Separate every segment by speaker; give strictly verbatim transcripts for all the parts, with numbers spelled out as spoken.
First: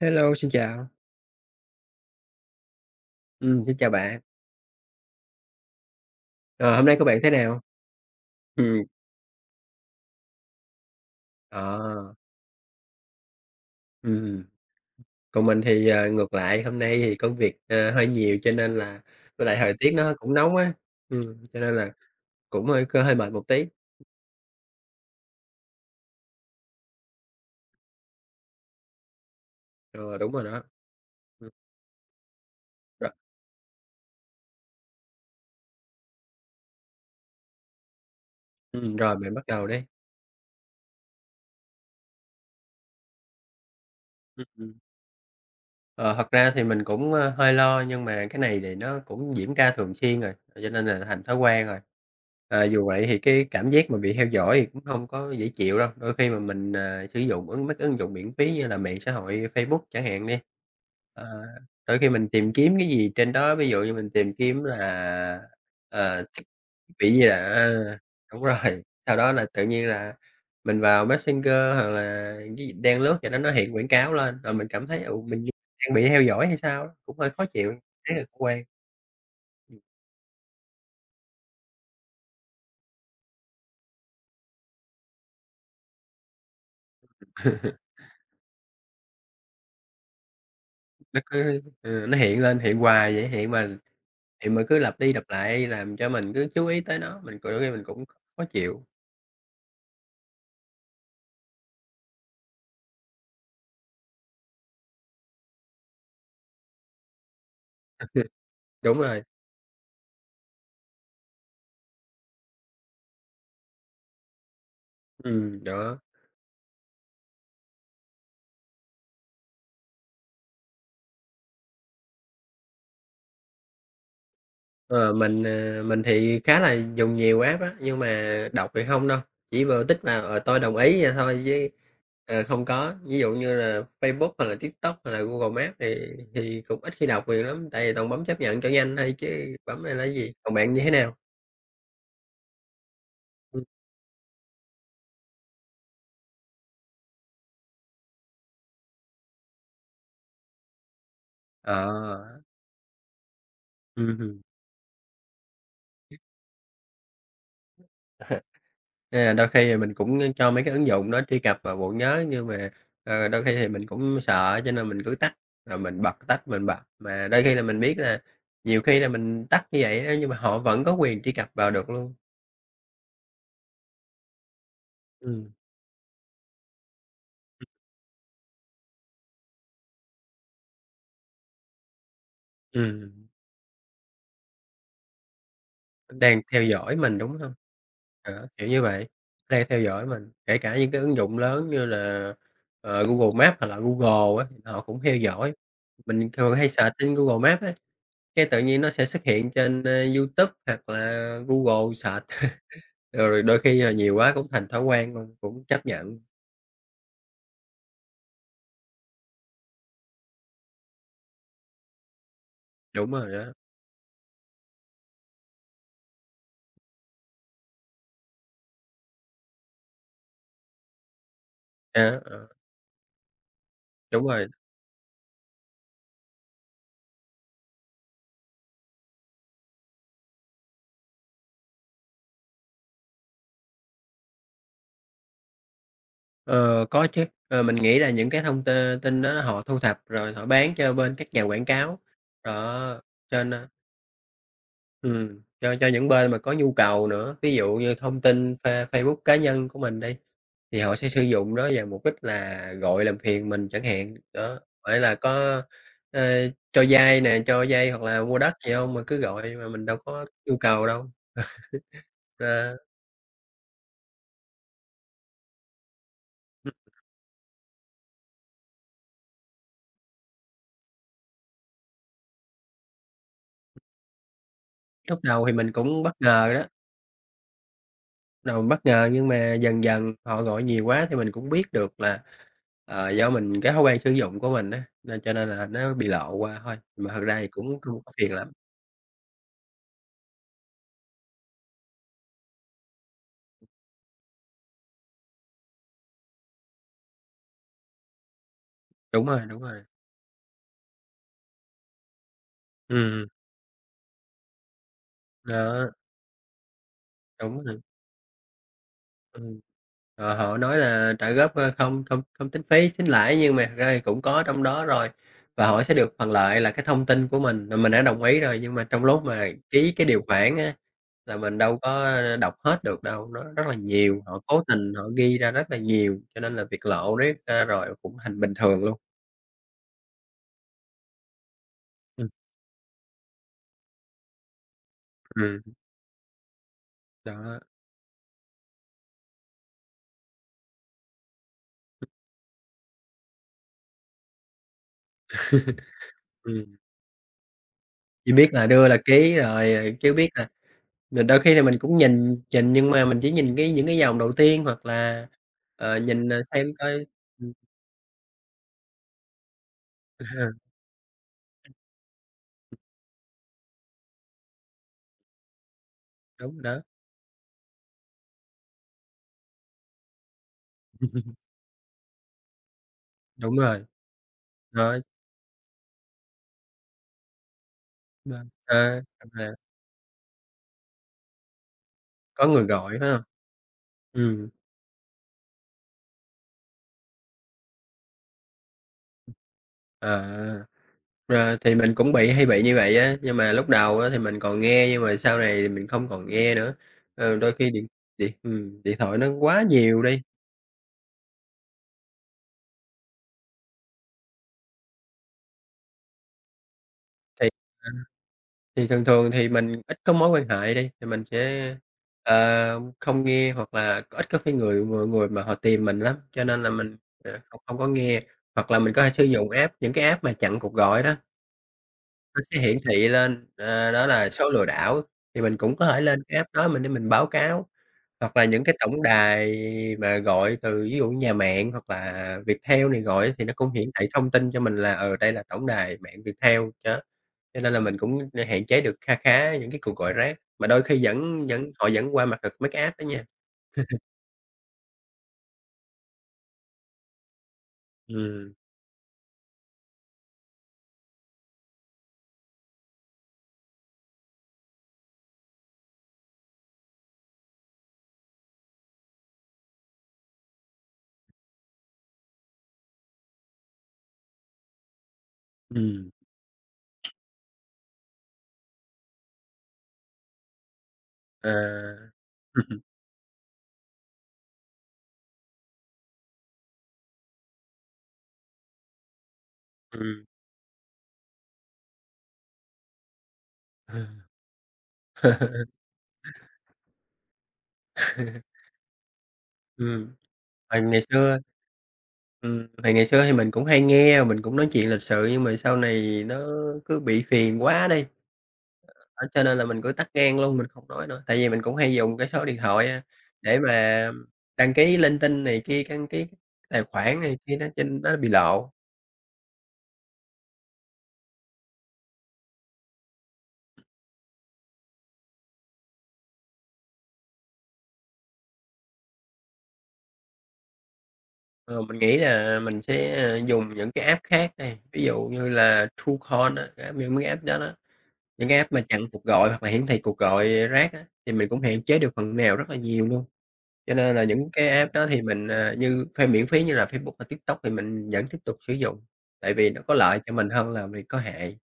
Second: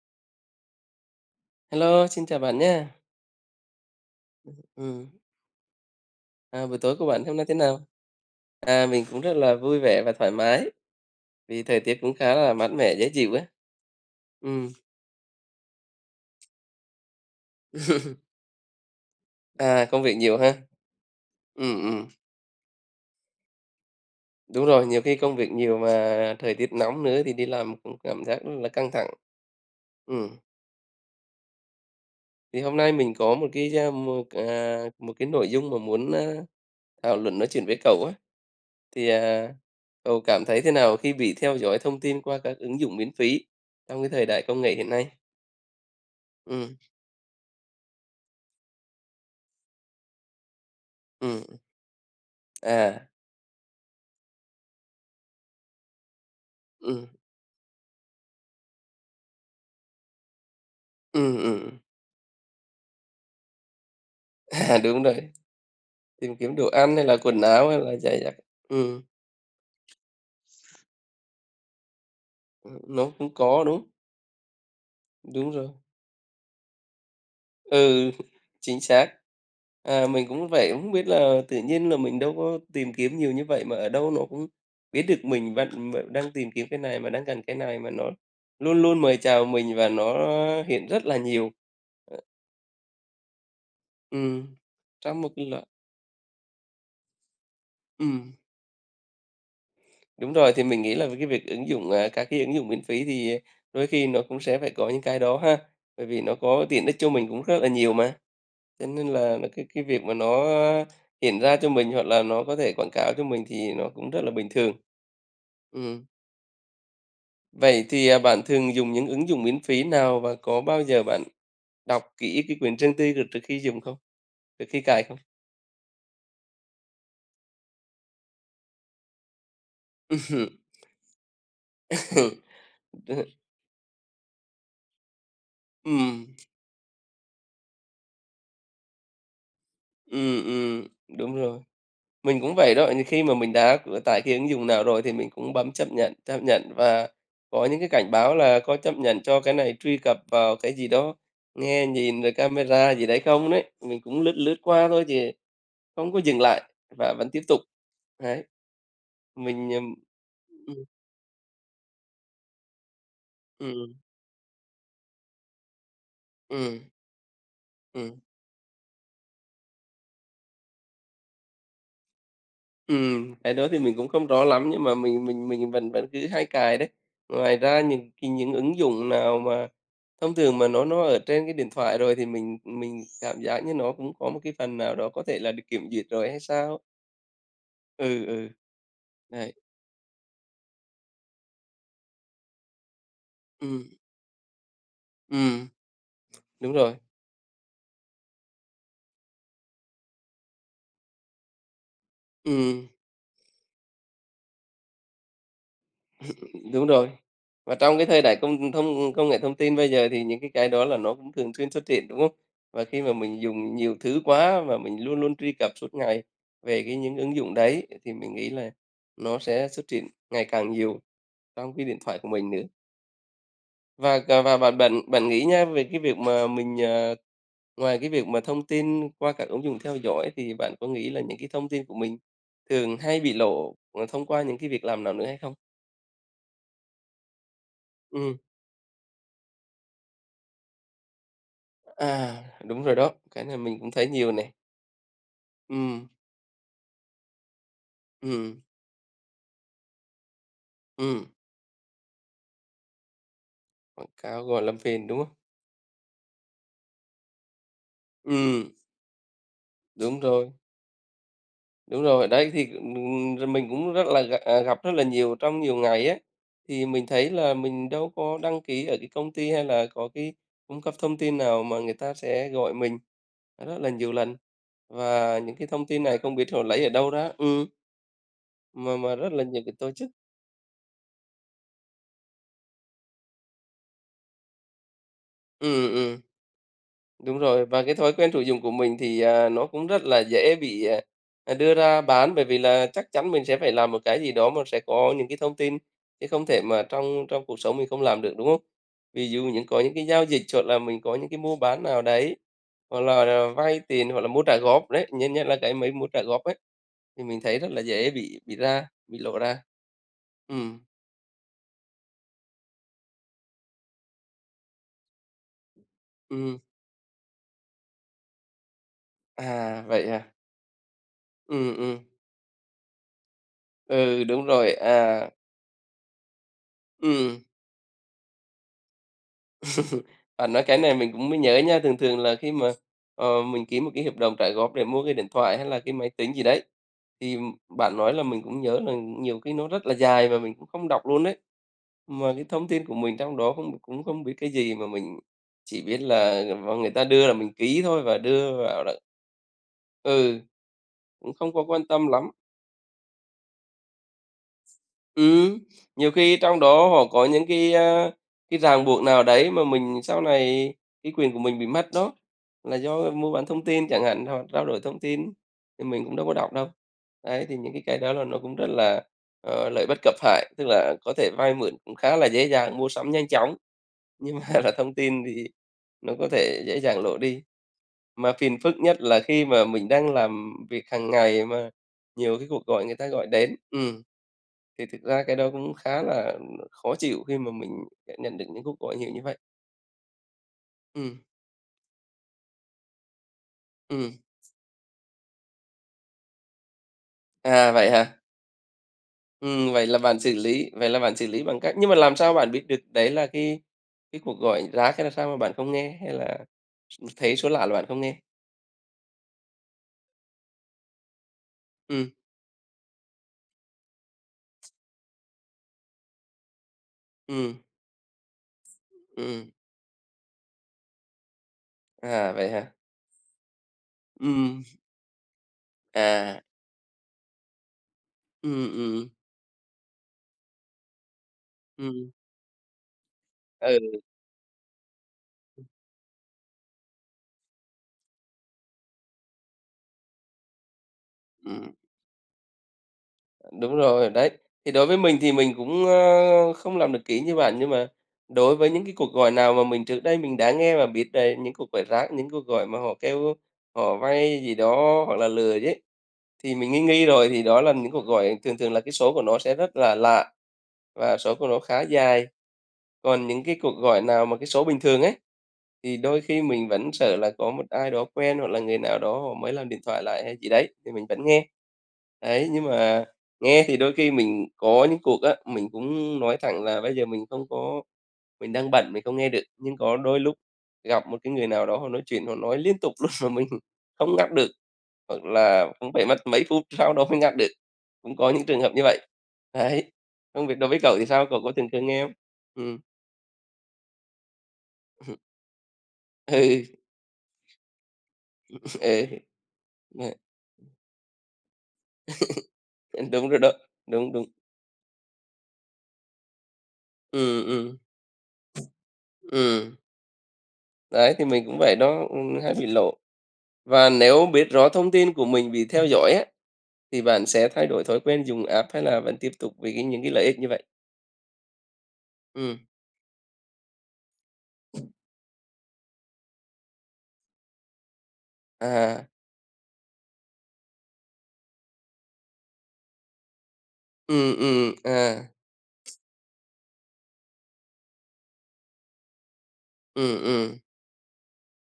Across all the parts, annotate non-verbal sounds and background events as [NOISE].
Speaker 1: Hello, xin chào.
Speaker 2: Hello, xin chào bạn nha.
Speaker 1: Ừm, xin chào bạn.
Speaker 2: Ừm, à,
Speaker 1: Ờ,
Speaker 2: Buổi
Speaker 1: hôm nay
Speaker 2: tối
Speaker 1: của
Speaker 2: của
Speaker 1: bạn
Speaker 2: bạn
Speaker 1: thế
Speaker 2: hôm nay thế
Speaker 1: nào?
Speaker 2: nào?
Speaker 1: Ừ.
Speaker 2: À, mình cũng rất là vui vẻ và thoải mái vì thời tiết
Speaker 1: Ờ.
Speaker 2: cũng khá là mát mẻ, dễ chịu ấy.
Speaker 1: Ừ.
Speaker 2: Ừm,
Speaker 1: Còn mình thì, ờ, ngược lại, hôm nay thì công việc, ờ, hơi nhiều cho nên là với lại thời
Speaker 2: à,
Speaker 1: tiết
Speaker 2: Công
Speaker 1: nó
Speaker 2: việc
Speaker 1: cũng
Speaker 2: nhiều ha?
Speaker 1: nóng á. Ừ, cho nên
Speaker 2: Ừm,
Speaker 1: là
Speaker 2: ừm,
Speaker 1: cũng hơi hơi mệt một tí.
Speaker 2: Đúng rồi, nhiều khi công việc nhiều mà thời tiết nóng nữa thì đi làm cũng cảm giác rất là căng thẳng.
Speaker 1: Ờ,
Speaker 2: Ừm,
Speaker 1: đúng rồi đó. Ừm.
Speaker 2: thì hôm nay
Speaker 1: Rồi.
Speaker 2: mình có một cái a, một, à, một cái nội dung mà muốn, a, thảo luận nói chuyện với cậu á,
Speaker 1: Ừm,
Speaker 2: thì,
Speaker 1: rồi bạn bắt
Speaker 2: à,
Speaker 1: đầu đi.
Speaker 2: cậu cảm thấy thế nào khi bị theo dõi thông tin qua các ứng dụng miễn phí trong cái thời đại công
Speaker 1: Ừm.
Speaker 2: nghệ hiện nay?
Speaker 1: Ờ, thật ra thì
Speaker 2: Ừm.
Speaker 1: mình cũng, ơ, hơi lo nhưng mà cái này thì nó cũng diễn ra thường xuyên rồi, cho nên là thành thói
Speaker 2: Ừm,
Speaker 1: quen rồi. Ờ, dù
Speaker 2: à,
Speaker 1: vậy thì cái cảm giác mà bị theo dõi thì cũng không có dễ chịu đâu. Đôi khi mà mình, à,
Speaker 2: ừm,
Speaker 1: sử dụng ứng mấy cái ứng dụng miễn phí như là mạng xã hội Facebook chẳng hạn đi, ờ,
Speaker 2: ừm, ừm.
Speaker 1: đôi khi mình tìm kiếm cái gì trên đó, ví dụ như mình tìm kiếm là,
Speaker 2: À, đúng rồi,
Speaker 1: ờ,
Speaker 2: tìm
Speaker 1: thiết
Speaker 2: kiếm đồ ăn hay
Speaker 1: bị
Speaker 2: là
Speaker 1: gì là
Speaker 2: quần áo hay
Speaker 1: ờ,
Speaker 2: là giày giặt.
Speaker 1: đúng rồi. [LAUGHS]
Speaker 2: Ừm,
Speaker 1: Sau đó là tự nhiên là mình vào Messenger hoặc là cái gì
Speaker 2: ừm,
Speaker 1: đang
Speaker 2: nó
Speaker 1: lướt gì
Speaker 2: cũng
Speaker 1: nó nó
Speaker 2: có,
Speaker 1: hiện
Speaker 2: đúng,
Speaker 1: quảng cáo lên, rồi mình cảm thấy, ừ, mình
Speaker 2: đúng rồi.
Speaker 1: đang bị theo dõi hay sao á, cũng hơi khó chịu,
Speaker 2: Ừ,
Speaker 1: thấy là cũng
Speaker 2: [LAUGHS]
Speaker 1: quen.
Speaker 2: chính xác. À, mình cũng vậy, không biết là tự nhiên là mình đâu có tìm kiếm nhiều như vậy, mà ở đâu nó cũng biết được mình bạn mà đang tìm kiếm cái này, mà đang cần cái này,
Speaker 1: [LAUGHS]
Speaker 2: mà nó luôn luôn mời chào mình và nó hiện rất là
Speaker 1: Nó
Speaker 2: nhiều.
Speaker 1: cứ, ừ, nó
Speaker 2: Ờ,
Speaker 1: hiện lên, hiện hoài vậy, hiện mà hiện
Speaker 2: ừm,
Speaker 1: mà cứ lặp đi
Speaker 2: Trong
Speaker 1: lặp
Speaker 2: một cái loại
Speaker 1: lại làm cho mình cứ chú ý tới nó, mình cũng- đôi khi mình cũng
Speaker 2: ừm.
Speaker 1: khó chịu.
Speaker 2: Đúng rồi, thì mình nghĩ là với cái việc ứng dụng, à, các cái ứng dụng miễn phí thì đôi khi nó cũng sẽ phải có những cái đó ha, bởi vì nó có tiện ích cho mình cũng rất là nhiều mà. Cho
Speaker 1: Đúng
Speaker 2: nên
Speaker 1: rồi,
Speaker 2: là là cái cái việc mà nó hiện ra cho mình hoặc là nó có thể quảng cáo cho mình thì nó cũng rất là bình thường.
Speaker 1: ừm, đó.
Speaker 2: Ừm. Vậy thì, à, bạn thường dùng những ứng dụng miễn phí nào và có bao giờ bạn đọc kỹ cái quyền riêng tư rồi trước khi dùng không? Trước khi cài
Speaker 1: Ờ,
Speaker 2: không?
Speaker 1: mình, ờ, mình thì khá là dùng nhiều app á, nhưng mà đọc thì không đâu, chỉ vào tích vào, ờ, tôi đồng
Speaker 2: [LAUGHS]
Speaker 1: ý vậy thôi chứ, ờ, không có. Ví dụ như là Facebook hoặc là TikTok hoặc là Google Maps thì
Speaker 2: Ừm,
Speaker 1: thì cũng ít khi đọc nhiều lắm, tại vì toàn bấm chấp nhận cho nhanh thôi chứ bấm ra là gì.
Speaker 2: ừm,
Speaker 1: Còn bạn như
Speaker 2: ừm,
Speaker 1: thế nào?
Speaker 2: [LAUGHS] đúng rồi. Mình cũng vậy đó, nhiều khi mà mình
Speaker 1: Ừ.
Speaker 2: đã cửa tải cái ứng dụng nào rồi thì mình cũng bấm chấp nhận, chấp nhận và có những cái cảnh báo là có chấp nhận cho cái này truy cập vào cái gì đó, nghe nhìn rồi
Speaker 1: Ờ,
Speaker 2: camera gì đấy không đấy. Mình
Speaker 1: ừm
Speaker 2: cũng lướt
Speaker 1: hừm.
Speaker 2: lướt qua thôi chứ không có dừng lại và vẫn tiếp tục. Đấy,
Speaker 1: Nên là đôi khi
Speaker 2: mình,
Speaker 1: thì
Speaker 2: ừm
Speaker 1: mình cũng cho mấy cái
Speaker 2: ừ,
Speaker 1: ứng dụng đó truy cập vào bộ nhớ, nhưng mà, ờ, đôi khi thì mình
Speaker 2: ừ,
Speaker 1: cũng sợ cho nên mình cứ tắt, rồi mình bật, tắt, mình bật.
Speaker 2: ừ
Speaker 1: Mà đôi khi là mình biết là nhiều khi là mình tắt như vậy á, nhưng mà họ vẫn có quyền truy cập vào được luôn.
Speaker 2: ừ cái đó thì mình cũng không rõ lắm nhưng mà mình mình
Speaker 1: Ừm,
Speaker 2: mình vẫn vẫn cứ hay cài đấy. Ngoài ra những cái những ứng dụng nào mà thông thường mà nó nó ở trên cái điện thoại rồi thì mình mình
Speaker 1: ừm,
Speaker 2: cảm giác như nó cũng có một cái phần nào đó có thể là được kiểm duyệt rồi hay
Speaker 1: đang theo
Speaker 2: sao?
Speaker 1: dõi mình, đúng hông?
Speaker 2: Ừ,
Speaker 1: Đó,
Speaker 2: ừ.
Speaker 1: kiểu như vậy,
Speaker 2: Đấy,
Speaker 1: đang theo dõi mình, kể cả những cái ứng dụng lớn như là, ờ, Google Maps hoặc là
Speaker 2: ừ
Speaker 1: Google á, họ cũng theo
Speaker 2: ừ
Speaker 1: dõi. Mình thường hay
Speaker 2: đúng
Speaker 1: search
Speaker 2: rồi.
Speaker 1: trên Google Maps á. Cái tự nhiên nó sẽ xuất hiện trên, ơ, YouTube hoặc là Google search.
Speaker 2: ừ
Speaker 1: [LAUGHS] Rồi đôi khi là nhiều quá cũng thành thói quen luôn, cũng chấp nhận.
Speaker 2: Đúng rồi. Và trong cái thời đại công thông công nghệ thông tin bây giờ thì những cái cái đó là nó cũng thường xuyên xuất hiện, đúng không? Và khi
Speaker 1: Đúng
Speaker 2: mà
Speaker 1: rồi
Speaker 2: mình
Speaker 1: đó,
Speaker 2: dùng nhiều thứ quá và mình luôn luôn truy cập suốt ngày về cái những ứng dụng đấy thì mình nghĩ là nó sẽ xuất hiện ngày càng nhiều trong cái điện thoại
Speaker 1: á,
Speaker 2: của
Speaker 1: ờ,
Speaker 2: mình nữa. Và
Speaker 1: đúng
Speaker 2: c
Speaker 1: rồi.
Speaker 2: và bạn bạn bạn nghĩ nha, về cái việc mà mình, ờ, ngoài cái việc mà thông tin qua các ứng dụng theo dõi thì bạn có nghĩ là những cái thông tin của mình thường hay bị lộ, ờ, thông qua những cái việc làm nào nữa hay không?
Speaker 1: Ờ, có chứ, ờ, mình nghĩ là những
Speaker 2: Ừm.
Speaker 1: cái thông t tin đó họ thu thập rồi họ bán cho bên các nhà quảng cáo.
Speaker 2: À, Đúng
Speaker 1: Đó,
Speaker 2: rồi đó,
Speaker 1: cho
Speaker 2: cái này
Speaker 1: nên
Speaker 2: mình cũng thấy nhiều này.
Speaker 1: ừm, cho cho những
Speaker 2: Ừm,
Speaker 1: bên mà có nhu cầu nữa, ví dụ như thông tin
Speaker 2: ừm,
Speaker 1: pha Facebook cá nhân của mình đi. Thì họ sẽ sử
Speaker 2: ừm,
Speaker 1: dụng nó vào mục đích là gọi làm phiền mình chẳng hạn.
Speaker 2: Quảng cáo
Speaker 1: Đó,
Speaker 2: gọi làm
Speaker 1: hỏi
Speaker 2: phiền,
Speaker 1: là
Speaker 2: đúng không?
Speaker 1: có, ơ, cho vay nè, cho vay hoặc là mua đất gì
Speaker 2: Ừm,
Speaker 1: không mà cứ gọi mà mình đâu
Speaker 2: Đúng
Speaker 1: có
Speaker 2: rồi,
Speaker 1: yêu cầu đâu.
Speaker 2: đúng rồi. Đấy, thì,
Speaker 1: Ờ,
Speaker 2: ừm, rồi mình cũng rất là gặp à, gặp rất là nhiều trong nhiều ngày á, thì mình thấy là mình đâu có đăng ký ở cái công ty hay là có cái cung cấp thông tin nào mà người ta sẽ gọi mình rất là nhiều lần.
Speaker 1: lúc
Speaker 2: Và
Speaker 1: đầu thì
Speaker 2: những cái
Speaker 1: mình
Speaker 2: thông
Speaker 1: cũng
Speaker 2: tin
Speaker 1: bất
Speaker 2: này không biết
Speaker 1: ngờ đó,
Speaker 2: họ lấy ở đâu ra, ừm,
Speaker 1: đầu mình bất
Speaker 2: mà
Speaker 1: ngờ
Speaker 2: mà
Speaker 1: nhưng
Speaker 2: rất là
Speaker 1: mà
Speaker 2: nhiều cái
Speaker 1: dần
Speaker 2: tổ chức.
Speaker 1: dần họ gọi nhiều quá thì mình cũng biết được là, ờ, do mình cái thói quen sử dụng của mình á, nên cho nên là nó
Speaker 2: Ừm,
Speaker 1: bị
Speaker 2: ừm.
Speaker 1: lộ qua thôi, mà thật ra
Speaker 2: Đúng
Speaker 1: thì
Speaker 2: rồi,
Speaker 1: cũng
Speaker 2: và cái
Speaker 1: không có
Speaker 2: thói quen
Speaker 1: phiền
Speaker 2: sử
Speaker 1: lắm.
Speaker 2: dụng của mình thì, à, nó cũng rất là dễ bị, à, à, đưa ra bán, bởi vì là chắc chắn mình sẽ phải làm một cái gì đó mà sẽ có những cái thông tin, chứ không thể mà trong trong cuộc sống mình không làm được, đúng không?
Speaker 1: Đúng
Speaker 2: Ví
Speaker 1: rồi,
Speaker 2: dụ
Speaker 1: đúng
Speaker 2: những có
Speaker 1: rồi.
Speaker 2: những cái giao dịch hoặc là mình có những cái mua bán nào đấy, hoặc là
Speaker 1: Ừm,
Speaker 2: là vay tiền hoặc là mua trả góp đấy, nhất nhất là cái
Speaker 1: đó,
Speaker 2: mấy mua trả góp ấy, thì mình thấy
Speaker 1: đúng.
Speaker 2: rất là dễ bị bị ra, bị lộ
Speaker 1: Ừm.
Speaker 2: ra.
Speaker 1: Ờ,
Speaker 2: Ừ,
Speaker 1: họ nói là trả góp, ơ, không không không tính phí, tính lãi nhưng mà thật ra thì cũng có trong đó rồi, và họ sẽ được phần
Speaker 2: ừm,
Speaker 1: lợi là cái thông tin của mình là mình đã đồng ý rồi, nhưng mà trong lúc mà
Speaker 2: à,
Speaker 1: ký cái
Speaker 2: vậy
Speaker 1: điều
Speaker 2: à?
Speaker 1: khoản á, là mình
Speaker 2: Ừm,
Speaker 1: đâu
Speaker 2: ừm,
Speaker 1: có đọc hết được đâu, nó rất là nhiều,
Speaker 2: ừ,
Speaker 1: họ
Speaker 2: đúng
Speaker 1: cố
Speaker 2: rồi,
Speaker 1: tình họ
Speaker 2: à,
Speaker 1: ghi ra rất là nhiều, cho nên là việc lộ
Speaker 2: ừ.
Speaker 1: riết ra rồi cũng thành bình thường luôn.
Speaker 2: Bạn nói cái này mình cũng mới nhớ nha, thường thường
Speaker 1: Ừm.
Speaker 2: là khi mà, ờ, mình ký một cái hợp đồng trả góp để mua cái điện thoại
Speaker 1: Ừm,
Speaker 2: hay là cái máy tính gì đấy, thì m-
Speaker 1: đó,
Speaker 2: bạn nói là mình cũng nhớ là nhiều cái nó rất là dài và mình cũng không đọc luôn đấy. Mà cái thông tin của mình trong đó không cũng không biết cái gì, mà mình chỉ biết là
Speaker 1: ừm,
Speaker 2: người ta đưa là mình ký thôi và
Speaker 1: chỉ biết
Speaker 2: đưa
Speaker 1: là
Speaker 2: vào
Speaker 1: đưa
Speaker 2: là
Speaker 1: là ký rồi, ờ, chứ biết
Speaker 2: ừ,
Speaker 1: là mình
Speaker 2: cũng
Speaker 1: đôi
Speaker 2: không
Speaker 1: khi thì
Speaker 2: có
Speaker 1: mình
Speaker 2: quan
Speaker 1: cũng
Speaker 2: tâm lắm
Speaker 1: nhìn nhìn nhưng mà mình chỉ nhìn cái những cái dòng đầu tiên hoặc là,
Speaker 2: ừ
Speaker 1: ờ,
Speaker 2: nhiều
Speaker 1: nhìn,
Speaker 2: khi
Speaker 1: ờ,
Speaker 2: trong
Speaker 1: xem
Speaker 2: đó họ
Speaker 1: coi.
Speaker 2: có những
Speaker 1: ừm,
Speaker 2: cái, a, cái ràng buộc nào đấy mà mình sau
Speaker 1: à, à,
Speaker 2: này cái quyền của mình bị mất đó, là do mua bán thông tin chẳng hạn, hoặc trao đổi thông tin thì mình cũng đâu có đọc
Speaker 1: Đúng rồi
Speaker 2: đâu.
Speaker 1: đó,
Speaker 2: Đấy, thì những cái cái đó là nó cũng rất là, ờ, lợi bất cập hại, tức là có thể vay mượn cũng khá là dễ dàng, mua sắm nhanh
Speaker 1: đúng
Speaker 2: chóng,
Speaker 1: rồi,
Speaker 2: nhưng mà [LAUGHS] là thông
Speaker 1: đó,
Speaker 2: tin thì nó có thể dễ dàng lộ đi. Mà
Speaker 1: vâng,
Speaker 2: phiền phức nhất
Speaker 1: à,
Speaker 2: là
Speaker 1: hoặc
Speaker 2: khi
Speaker 1: là
Speaker 2: mà mình đang làm việc hàng ngày mà nhiều cái
Speaker 1: có người
Speaker 2: cuộc gọi người
Speaker 1: gọi,
Speaker 2: ta
Speaker 1: phải hông?
Speaker 2: gọi đến. ừ
Speaker 1: Ừm.
Speaker 2: thì thực ra cái đó cũng khá là khó chịu khi mà mình nhận được những cuộc gọi nhiều như vậy.
Speaker 1: À, à,
Speaker 2: Ừm,
Speaker 1: rồi thì mình cũng bị hay bị như vậy á, nhưng mà lúc đầu á thì
Speaker 2: ừm.
Speaker 1: mình còn nghe nhưng mà sau này thì mình không còn nghe nữa. Ờ, đôi khi
Speaker 2: À,
Speaker 1: điện
Speaker 2: vậy hả?
Speaker 1: điện ừm, điện thoại nó quá
Speaker 2: Ừm, vậy là
Speaker 1: nhiều
Speaker 2: bạn
Speaker 1: đi
Speaker 2: xử lý vậy là bạn xử lý bằng cách nhưng mà làm sao bạn biết được đấy là cái cái cuộc gọi rác hay là sao mà bạn không nghe, hay là thấy
Speaker 1: thì
Speaker 2: số lạ là bạn
Speaker 1: à,
Speaker 2: không nghe?
Speaker 1: thì thường thường thì mình ít có mối quan hệ đi, thì mình sẽ,
Speaker 2: Ừm,
Speaker 1: ờ, không nghe hoặc là có ít có cái người người người mà họ tìm mình lắm, cho nên là mình, ờ, không
Speaker 2: ừm,
Speaker 1: không có nghe. Hoặc là mình có thể sử dụng
Speaker 2: ừm.
Speaker 1: app những cái app mà chặn cuộc gọi đó,
Speaker 2: À,
Speaker 1: nó
Speaker 2: vậy
Speaker 1: sẽ
Speaker 2: hả?
Speaker 1: hiển thị lên, ờ, đó là số
Speaker 2: Ừm,
Speaker 1: lừa đảo, thì mình cũng có thể lên cái
Speaker 2: à,
Speaker 1: app đó mình để mình báo cáo. Hoặc là
Speaker 2: ừ
Speaker 1: những
Speaker 2: ừm,
Speaker 1: cái tổng
Speaker 2: ừm,
Speaker 1: đài mà gọi từ ví dụ nhà mạng hoặc là Viettel này gọi thì nó cũng hiển
Speaker 2: ừ,
Speaker 1: thị thông tin cho mình là, ờ, đây là tổng đài mạng Viettel, đó. Cho nên là mình cũng hạn chế được kha khá những cái cuộc gọi rác, mà đôi khi vẫn vẫn
Speaker 2: ừm.
Speaker 1: họ vẫn qua mặt được mấy cái app đó nha.
Speaker 2: Đúng rồi, đấy. Thì đối với mình thì mình cũng, ơ, không làm được kỹ như bạn, nhưng mà
Speaker 1: Ừm,
Speaker 2: đối với những cái cuộc gọi nào mà mình trước đây mình đã nghe và biết đấy, những cuộc gọi rác, những cuộc gọi mà họ kêu họ vay gì đó hoặc là lừa chứ thì mình nghi nghi rồi, thì đó là những cuộc gọi thường thường là cái số của nó sẽ rất là lạ và số của nó khá dài. Còn những cái cuộc gọi nào mà cái số bình thường ấy, thì
Speaker 1: ừm,
Speaker 2: đôi khi mình vẫn sợ là có một ai đó quen hoặc là người nào đó họ mới làm điện thoại lại hay gì đấy, thì mình vẫn nghe.
Speaker 1: à.
Speaker 2: Đấy, nhưng
Speaker 1: [LAUGHS]
Speaker 2: mà nghe thì đôi khi mình có những cuộc á, mình cũng nói thẳng là bây giờ mình không có mình đang bận, mình không nghe được. Nhưng có
Speaker 1: Ừm.
Speaker 2: đôi
Speaker 1: Ừm,
Speaker 2: lúc gặp một cái người nào đó họ nói chuyện, họ nói liên tục luôn [LAUGHS] mà mình không
Speaker 1: ừm.
Speaker 2: ngắt được, hoặc
Speaker 1: [LAUGHS]
Speaker 2: là cũng phải mất mấy phút sau đó mới ngắt được. Cũng có những trường hợp như vậy. Đấy,
Speaker 1: Ừm,
Speaker 2: không biết đối với
Speaker 1: hồi
Speaker 2: cậu
Speaker 1: ngày
Speaker 2: thì sao?
Speaker 1: xưa
Speaker 2: Cậu có thường thường nghe không?
Speaker 1: ừm,
Speaker 2: Ừm.
Speaker 1: hồi ngày xưa thì mình cũng hay nghe, mình cũng nói chuyện lịch sự nhưng mà sau này nó
Speaker 2: Ừ,
Speaker 1: cứ bị phiền quá đi.
Speaker 2: [LAUGHS] ừ,
Speaker 1: Đó, cho nên là mình cứ
Speaker 2: mà
Speaker 1: tắt ngang luôn, mình không nói nữa. Tại vì mình cũng hay dùng cái số điện thoại, a,
Speaker 2: đúng rồi đó,
Speaker 1: để mà
Speaker 2: đúng, đúng.
Speaker 1: đăng ký linh tinh này kia, đăng ký tài khoản này
Speaker 2: ừ
Speaker 1: kia nó
Speaker 2: ừ
Speaker 1: trên nó bị lộ.
Speaker 2: ừm, đấy, thì mình cũng vậy đó, ừm, hay bị lộ. Và nếu biết rõ thông tin của mình bị theo dõi á, thì bạn sẽ thay đổi thói quen dùng app hay là vẫn tiếp tục vì cái những cái lợi ích như vậy?
Speaker 1: Ờ, mình nghĩ
Speaker 2: ừ
Speaker 1: là mình sẽ, ờ, dùng những cái app khác này ví dụ như là Truecaller á, cái app những cái app đó đó, những cái app mà chặn
Speaker 2: à,
Speaker 1: cuộc gọi hoặc là hiển thị cuộc gọi rác á, thì mình cũng hạn chế được phần nào rất là nhiều luôn. Cho nên là
Speaker 2: ừ
Speaker 1: những cái
Speaker 2: ừ
Speaker 1: app đó thì
Speaker 2: à,
Speaker 1: mình, ờ, như ph miễn phí như là Facebook và TikTok thì mình vẫn tiếp tục sử dụng, tại vì nó có
Speaker 2: ừ
Speaker 1: lợi cho mình
Speaker 2: ừ
Speaker 1: hơn là vì có hại.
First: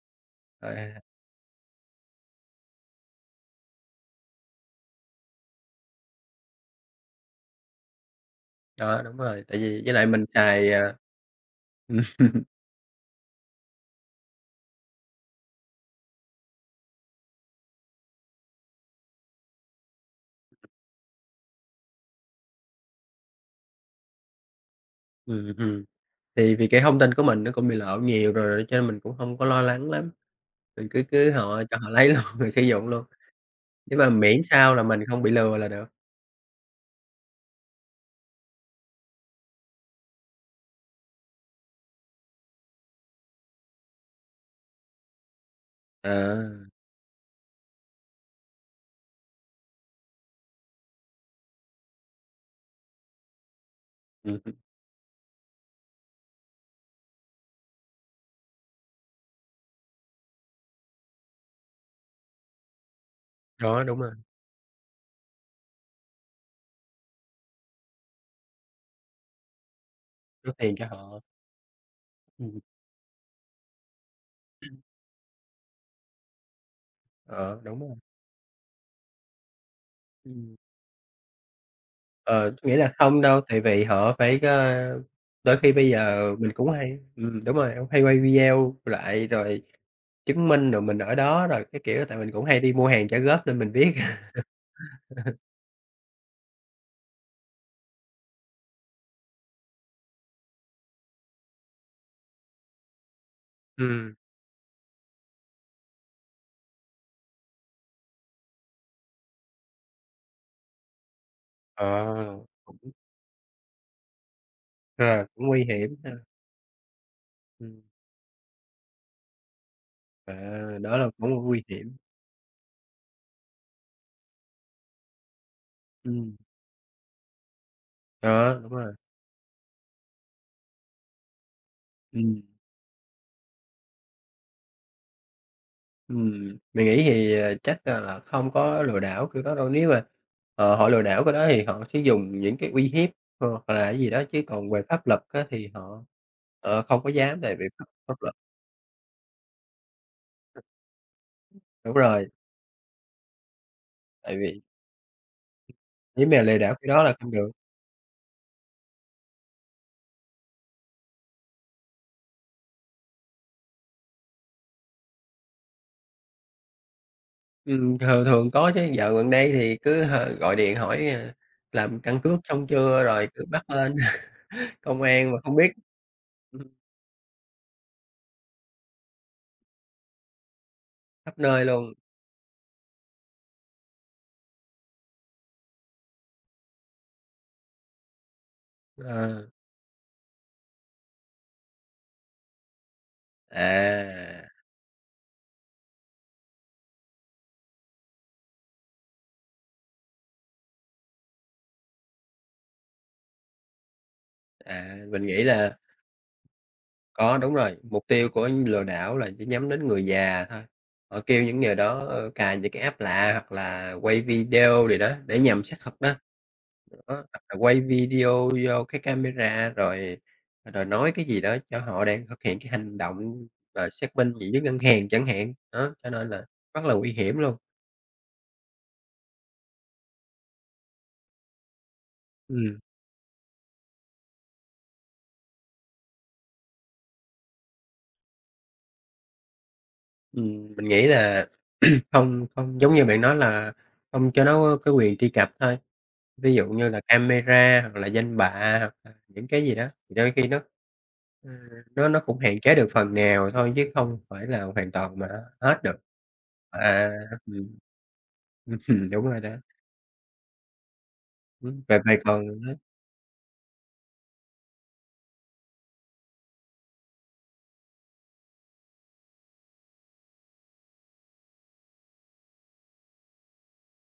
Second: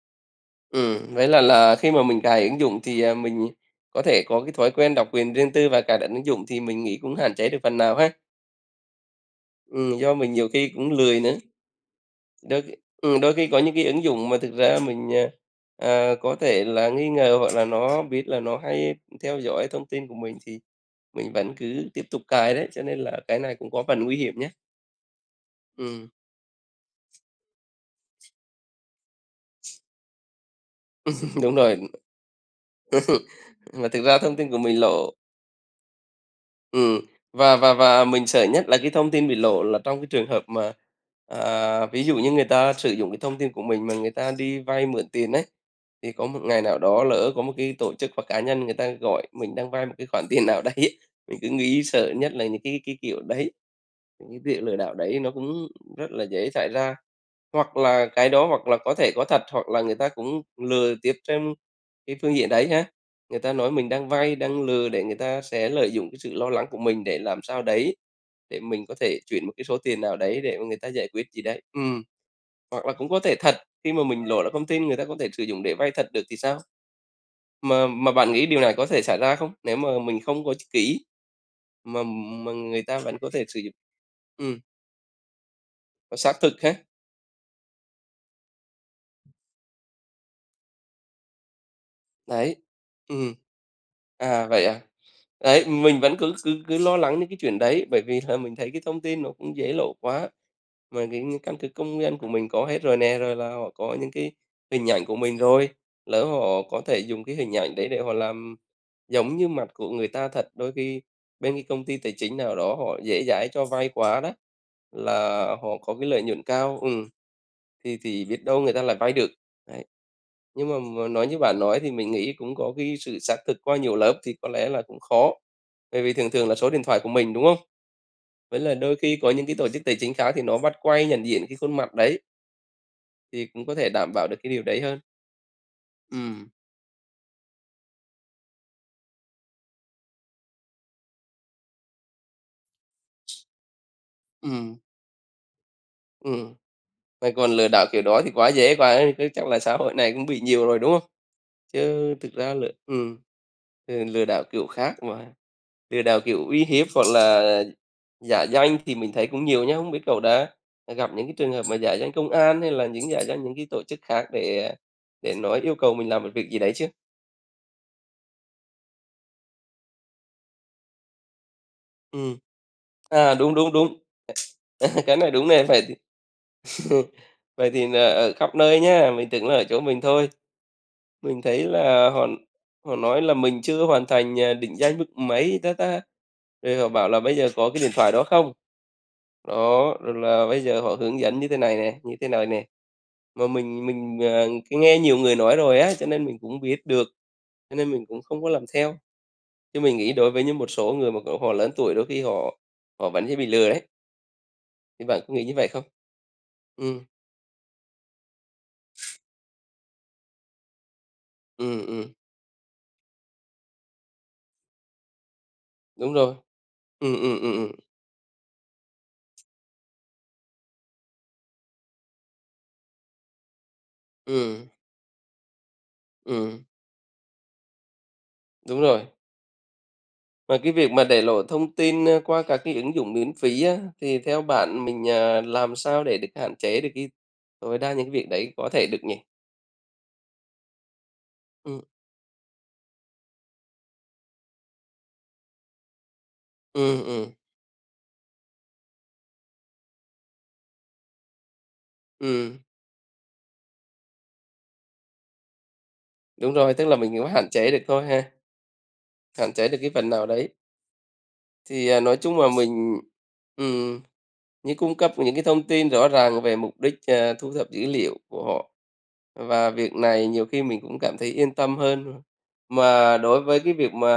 Speaker 1: À,
Speaker 2: ừm, Vậy là là khi mà mình cài ứng dụng thì, à, mình có thể có cái thói quen đọc quyền riêng tư và cài đặt ứng dụng thì mình nghĩ cũng hạn chế được phần nào ha?
Speaker 1: đó, đúng rồi, tại vì với
Speaker 2: Ừm,
Speaker 1: lại
Speaker 2: do
Speaker 1: mình
Speaker 2: mình nhiều khi
Speaker 1: xài,
Speaker 2: cũng
Speaker 1: à
Speaker 2: lười nữa.
Speaker 1: [LAUGHS] ừm,
Speaker 2: Đôi khi ừm, đôi khi có những cái ứng dụng mà thực ra mình, à, à, có thể là nghi ngờ hoặc là nó biết là nó hay theo dõi thông tin của mình thì mình vẫn cứ tiếp tục cài đấy, cho nên là cái này cũng có phần nguy hiểm nhá.
Speaker 1: ừm,
Speaker 2: Ừm,
Speaker 1: thì vì cái thông tin của mình nó cũng bị lộ nhiều rồi cho nên mình cũng không có lo lắng lắm. Mình cứ cứ
Speaker 2: [LAUGHS] đúng
Speaker 1: họ cho họ
Speaker 2: rồi,
Speaker 1: lấy [LAUGHS] luôn, rồi sử dụng luôn,
Speaker 2: mà
Speaker 1: nhưng
Speaker 2: thực
Speaker 1: mà
Speaker 2: ra thông
Speaker 1: miễn
Speaker 2: tin của
Speaker 1: sao
Speaker 2: mình
Speaker 1: là mình
Speaker 2: lộ.
Speaker 1: không bị lừa là được.
Speaker 2: Ừm, và và và mình sợ nhất là cái thông tin bị lộ là trong cái trường hợp mà, à, ví dụ như người ta sử dụng cái thông tin của mình mà người ta đi vay mượn tiền đấy, thì có một
Speaker 1: À,
Speaker 2: ngày nào đó lỡ có một cái tổ chức hoặc cá nhân người ta gọi mình đang vay một cái khoản tiền nào [LAUGHS] đấy ấy, mình cứ nghĩ sợ nhất là những cái cái kiểu đấy, những
Speaker 1: ừm
Speaker 2: cái
Speaker 1: hứm,
Speaker 2: việc lừa đảo đấy nó cũng rất là dễ xảy ra. Hoặc là cái đó hoặc là có thể có thật, hoặc là người ta cũng lừa tiếp trên cái phương diện đấy ha. Người ta nói
Speaker 1: đó,
Speaker 2: mình
Speaker 1: đúng
Speaker 2: đang
Speaker 1: rồi,
Speaker 2: vay, đang lừa để người ta sẽ lợi dụng cái sự lo lắng của mình để làm sao đấy, để mình có thể chuyển một cái số tiền nào đấy
Speaker 1: số
Speaker 2: để mà
Speaker 1: tiền
Speaker 2: người
Speaker 1: cho
Speaker 2: ta giải
Speaker 1: họ.
Speaker 2: quyết gì đấy. Ừm,
Speaker 1: Ừm,
Speaker 2: hoặc là cũng có thể thật, khi mà mình lộ ra thông tin người ta có thể sử dụng để vay thật được thì sao?
Speaker 1: ờ, đúng
Speaker 2: Mà
Speaker 1: rồi.
Speaker 2: mà bạn nghĩ điều này có thể xảy ra không? Nếu mà mình không có
Speaker 1: Ừm,
Speaker 2: kỹ, mà mà
Speaker 1: ờ, nghĩa
Speaker 2: người
Speaker 1: là
Speaker 2: ta vẫn
Speaker 1: không
Speaker 2: có
Speaker 1: đâu,
Speaker 2: thể sử
Speaker 1: tại
Speaker 2: dụng.
Speaker 1: vì họ phải,
Speaker 2: Ừm,
Speaker 1: ơ đôi khi bây
Speaker 2: và
Speaker 1: giờ
Speaker 2: xác
Speaker 1: mình
Speaker 2: thực
Speaker 1: cũng
Speaker 2: ha.
Speaker 1: hay ừm, đúng rồi, hay quay video lại rồi chứng minh rồi mình ở đó rồi cái kiểu, tại mình cũng
Speaker 2: Đấy,
Speaker 1: hay đi mua hàng trả
Speaker 2: ừm.
Speaker 1: góp nên mình biết. [LAUGHS]
Speaker 2: À, vậy à? Đấy, mình vẫn cứ cứ cứ lo lắng những cái chuyện đấy, bởi vì là mình thấy cái thông tin nó cũng dễ lộ quá. Mà cái căn cước công dân của mình có hết rồi nè, rồi là họ có những
Speaker 1: Ừm,
Speaker 2: cái hình ảnh của mình rồi, lỡ họ có thể dùng cái hình ảnh đấy để họ làm giống như mặt của người ta thật, đôi khi bên cái công ty tài
Speaker 1: ờ,
Speaker 2: chính nào đó
Speaker 1: cũng
Speaker 2: họ dễ dãi cho vay quá đó,
Speaker 1: ờ, cũng
Speaker 2: là
Speaker 1: nguy
Speaker 2: họ
Speaker 1: hiểm
Speaker 2: có cái
Speaker 1: ha.
Speaker 2: lợi nhuận cao. Ừm.
Speaker 1: Ừm,
Speaker 2: Thì thì biết đâu người ta lại vay được, đấy.
Speaker 1: à,
Speaker 2: Nhưng mà
Speaker 1: đó
Speaker 2: mà
Speaker 1: là
Speaker 2: nói
Speaker 1: cũng
Speaker 2: như bạn
Speaker 1: nguy
Speaker 2: nói thì
Speaker 1: hiểm.
Speaker 2: mình nghĩ cũng có cái sự xác thực qua nhiều lớp thì có lẽ là cũng khó, bởi vì thường
Speaker 1: Ừm,
Speaker 2: thường là số điện thoại của mình, đúng không?
Speaker 1: đó,
Speaker 2: Với
Speaker 1: đúng
Speaker 2: là
Speaker 1: rồi,
Speaker 2: đôi khi có những cái tổ chức tài chính khác thì nó bắt quay nhận diện cái khuôn mặt đấy,
Speaker 1: ừm.
Speaker 2: thì cũng có thể đảm bảo được cái điều đấy hơn. Ừm,
Speaker 1: Ừm, mình nghĩ thì, ờ, chắc, a, là không có lừa đảo kiểu đó đâu. Nếu mà, ờ, họ lừa đảo cái đó thì họ sẽ dùng những cái uy hiếp, ờ, hoặc là cái gì đó, chứ còn
Speaker 2: ừm.
Speaker 1: về pháp luật á thì họ,
Speaker 2: Ừm,
Speaker 1: ờ, không có
Speaker 2: mà
Speaker 1: dám
Speaker 2: còn
Speaker 1: tại vì
Speaker 2: lừa
Speaker 1: pháp
Speaker 2: đảo kiểu
Speaker 1: pháp
Speaker 2: đó thì
Speaker 1: luật
Speaker 2: quá dễ, quá cứ chắc là xã hội này cũng bị nhiều rồi, đúng không?
Speaker 1: đúng
Speaker 2: Chứ
Speaker 1: rồi,
Speaker 2: thực ra lừa ừm, ừ, lừa
Speaker 1: tại
Speaker 2: đảo
Speaker 1: vì
Speaker 2: kiểu khác mà. Lừa đảo
Speaker 1: nếu mà
Speaker 2: kiểu
Speaker 1: lừa
Speaker 2: uy
Speaker 1: đảo cái
Speaker 2: hiếp
Speaker 1: đó
Speaker 2: hoặc
Speaker 1: là không được.
Speaker 2: là giả danh thì mình thấy cũng nhiều nhá. Không biết cậu đã gặp những cái trường hợp mà giả danh công an hay là những giả danh những cái tổ chức khác để để nói yêu cầu mình làm một việc gì đấy chưa?
Speaker 1: Ừm, thường thường có chứ, dạo gần đây thì cứ h gọi điện hỏi, à, làm căn
Speaker 2: Ừ.
Speaker 1: cước xong chưa, rồi
Speaker 2: À,
Speaker 1: cứ
Speaker 2: đúng,
Speaker 1: bắt
Speaker 2: đúng,
Speaker 1: lên
Speaker 2: đúng.
Speaker 1: [LAUGHS] công
Speaker 2: [LAUGHS] Cái này
Speaker 1: an mà
Speaker 2: đúng
Speaker 1: không
Speaker 2: này
Speaker 1: biết.
Speaker 2: phải thì
Speaker 1: Ừm,
Speaker 2: [LAUGHS] vậy thì nà ở khắp nơi nhá, mình tưởng là ở chỗ mình thôi.
Speaker 1: khắp
Speaker 2: Mình thấy
Speaker 1: nơi luôn.
Speaker 2: là họ họ nói là mình chưa hoàn thành, à, định danh mức mấy ta ta, rồi họ bảo là "Bây giờ có cái điện thoại đó không?"
Speaker 1: Ờ,
Speaker 2: Đó, rồi là "Bây giờ họ hướng dẫn như thế này nè, như thế này nè." Mà mình mình,
Speaker 1: à,
Speaker 2: ờ, cái nghe nhiều người nói rồi á, cho nên mình cũng biết được, cho nên mình cũng không có làm theo. Chứ mình nghĩ đối với những một số người mà, kiểu, họ lớn tuổi đôi khi họ họ vẫn dễ bị lừa đấy,
Speaker 1: à,
Speaker 2: thì bạn
Speaker 1: mình
Speaker 2: có
Speaker 1: nghĩ
Speaker 2: nghĩ như vậy
Speaker 1: là
Speaker 2: không? Ừ,
Speaker 1: có, đúng rồi, mục tiêu của lừa đảo là chỉ nhắm đến người già thôi. Họ kêu những người
Speaker 2: ừ,
Speaker 1: đó,
Speaker 2: ừm,
Speaker 1: ơ, cài những cái app lạ hoặc là quay video gì đó để nhằm xác thực đó.
Speaker 2: đúng rồi.
Speaker 1: Đó,
Speaker 2: Ừ, ừ,
Speaker 1: hoặc
Speaker 2: ừ,
Speaker 1: là
Speaker 2: ừm,
Speaker 1: quay video vô cái camera rồi rồi nói cái gì đó cho họ đang thực hiện cái hành động rồi xác minh gì với
Speaker 2: ừm,
Speaker 1: ngân hàng chẳng hạn. Đó, cho nên là
Speaker 2: ừm,
Speaker 1: rất là nguy hiểm luôn.
Speaker 2: đúng rồi. Mà cái việc mà để lộ thông tin, ơ, qua các cái
Speaker 1: Ừm,
Speaker 2: ứng dụng miễn phí á, thì theo bạn mình, à, làm sao để được hạn chế được cái tối đa những cái việc đấy có thể được nhỉ?
Speaker 1: ừm, mình nghĩ là
Speaker 2: Ừ,
Speaker 1: [CLEARS THROAT] không không giống như bạn nói là không cho nó cái quyền truy cập thôi. Ví dụ như là
Speaker 2: ừ, ừ,
Speaker 1: camera hoặc là danh bạ hoặc là những cái gì đó, thì đôi khi nó, ừm, nó nó cũng
Speaker 2: ừm,
Speaker 1: hạn chế được phần nào thôi chứ không phải là hoàn toàn mà hết được.
Speaker 2: đúng rồi, tức là
Speaker 1: À,
Speaker 2: mình cũng hạn chế
Speaker 1: ừm.
Speaker 2: được thôi ha.
Speaker 1: [LAUGHS] Đúng rồi đó.
Speaker 2: Hạn chế được cái phần nào đấy.
Speaker 1: Ừm,
Speaker 2: Thì,
Speaker 1: vậy
Speaker 2: à,
Speaker 1: vậy
Speaker 2: nói chung
Speaker 1: còn.
Speaker 2: là mình, ừm, như cung cấp những cái thông tin rõ ràng về mục đích, à, thu thập dữ liệu của họ. Và việc này nhiều khi mình cũng cảm thấy yên tâm hơn. Mà đối với cái việc mà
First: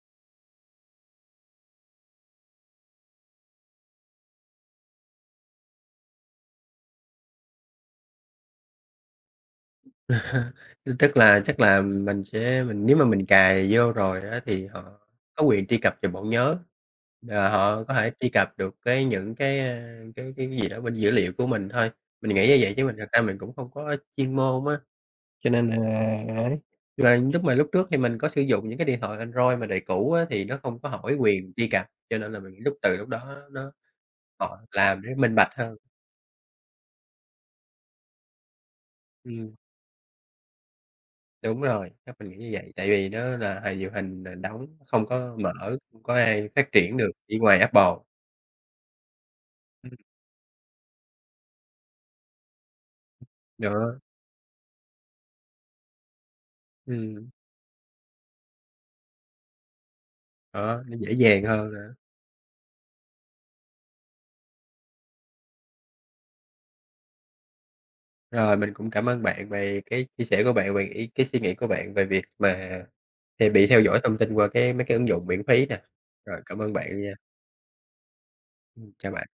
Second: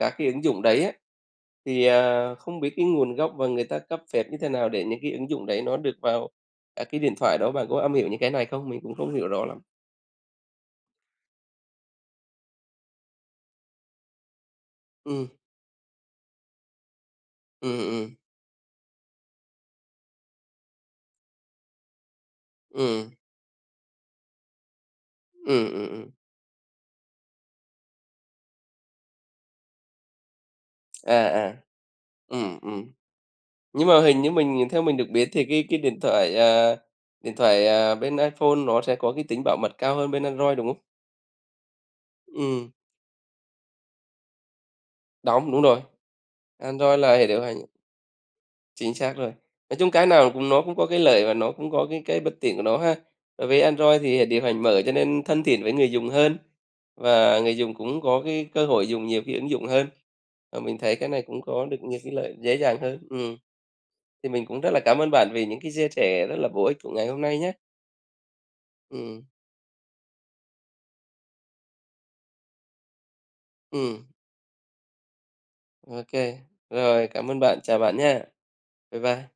Speaker 2: các cái ứng dụng đấy á, thì, à, không biết cái nguồn gốc và người ta cấp phép như thế nào để những cái ứng dụng đấy nó được vào các cái điện thoại đó. Bạn có am hiểu những cái này không? Mình cũng không hiểu rõ lắm.
Speaker 1: [LAUGHS] Tức là chắc là mình sẽ mình nếu mà mình cài vô rồi á thì họ
Speaker 2: Ừm,
Speaker 1: có quyền truy cập vào bộ nhớ, là
Speaker 2: ừm,
Speaker 1: họ có
Speaker 2: ừm,
Speaker 1: thể truy cập được cái những cái, a, cái cái gì đó bên dữ liệu của mình thôi. Mình nghĩ như vậy chứ mình thật
Speaker 2: ừm,
Speaker 1: ra mình cũng không có chuyên môn á. Cho nên
Speaker 2: ừm,
Speaker 1: là
Speaker 2: ừm, ừm.
Speaker 1: ấy, là lúc mà lúc trước thì mình có sử dụng những cái điện thoại Android mà đời cũ á, thì nó không có hỏi
Speaker 2: À,
Speaker 1: quyền
Speaker 2: à.
Speaker 1: truy cập, cho nên là mình
Speaker 2: Ừm,
Speaker 1: lúc
Speaker 2: ừm.
Speaker 1: từ lúc đó nó
Speaker 2: Nhưng mà hình như
Speaker 1: họ
Speaker 2: mình theo mình
Speaker 1: làm
Speaker 2: được
Speaker 1: để
Speaker 2: biết
Speaker 1: minh
Speaker 2: thì
Speaker 1: bạch
Speaker 2: cái
Speaker 1: hơn.
Speaker 2: cái điện thoại, à, điện thoại, à, bên iPhone nó sẽ có cái tính
Speaker 1: Ừm,
Speaker 2: bảo mật cao hơn bên Android, đúng không?
Speaker 1: đúng rồi, chắc mình nghĩ như
Speaker 2: Ừ,
Speaker 1: vậy, tại vì nó là hệ điều hành, ờ, đóng, không có mở,
Speaker 2: đóng đúng rồi,
Speaker 1: không có ai phát triển
Speaker 2: Android
Speaker 1: được,
Speaker 2: là hệ
Speaker 1: chỉ
Speaker 2: điều hành
Speaker 1: ngoài Apple.
Speaker 2: chính xác rồi. Nói
Speaker 1: Ừm,
Speaker 2: chung cái nào cũng nó cũng có cái lợi và nó cũng có cái cái bất tiện của nó ha. Đối với
Speaker 1: đó,
Speaker 2: Android thì hệ điều hành mở cho nên thân thiện với người dùng hơn,
Speaker 1: ừm,
Speaker 2: và người dùng cũng có cái cơ hội dùng nhiều cái ứng dụng hơn. Và mình
Speaker 1: đó, nó
Speaker 2: thấy cái
Speaker 1: dễ
Speaker 2: này cũng
Speaker 1: dàng
Speaker 2: có
Speaker 1: hơn
Speaker 2: được
Speaker 1: nữa.
Speaker 2: nhiều cái lợi dễ dàng hơn. Ừm, thì mình cũng rất là cảm ơn bạn vì những cái chia sẻ rất là bổ ích của ngày hôm nay nhé.
Speaker 1: Rồi, mình cũng cảm ơn
Speaker 2: Ừ.
Speaker 1: bạn về cái chia sẻ của bạn, về ý cái suy nghĩ của bạn về việc mà, ờ, bị theo dõi
Speaker 2: Ừm.
Speaker 1: thông tin qua cái mấy cái ứng dụng miễn phí nè.
Speaker 2: ô kê,
Speaker 1: Rồi, cảm ơn bạn
Speaker 2: rồi,
Speaker 1: nha.
Speaker 2: cảm ơn bạn. Chào bạn nha. Bye
Speaker 1: Chào bạn.
Speaker 2: bye.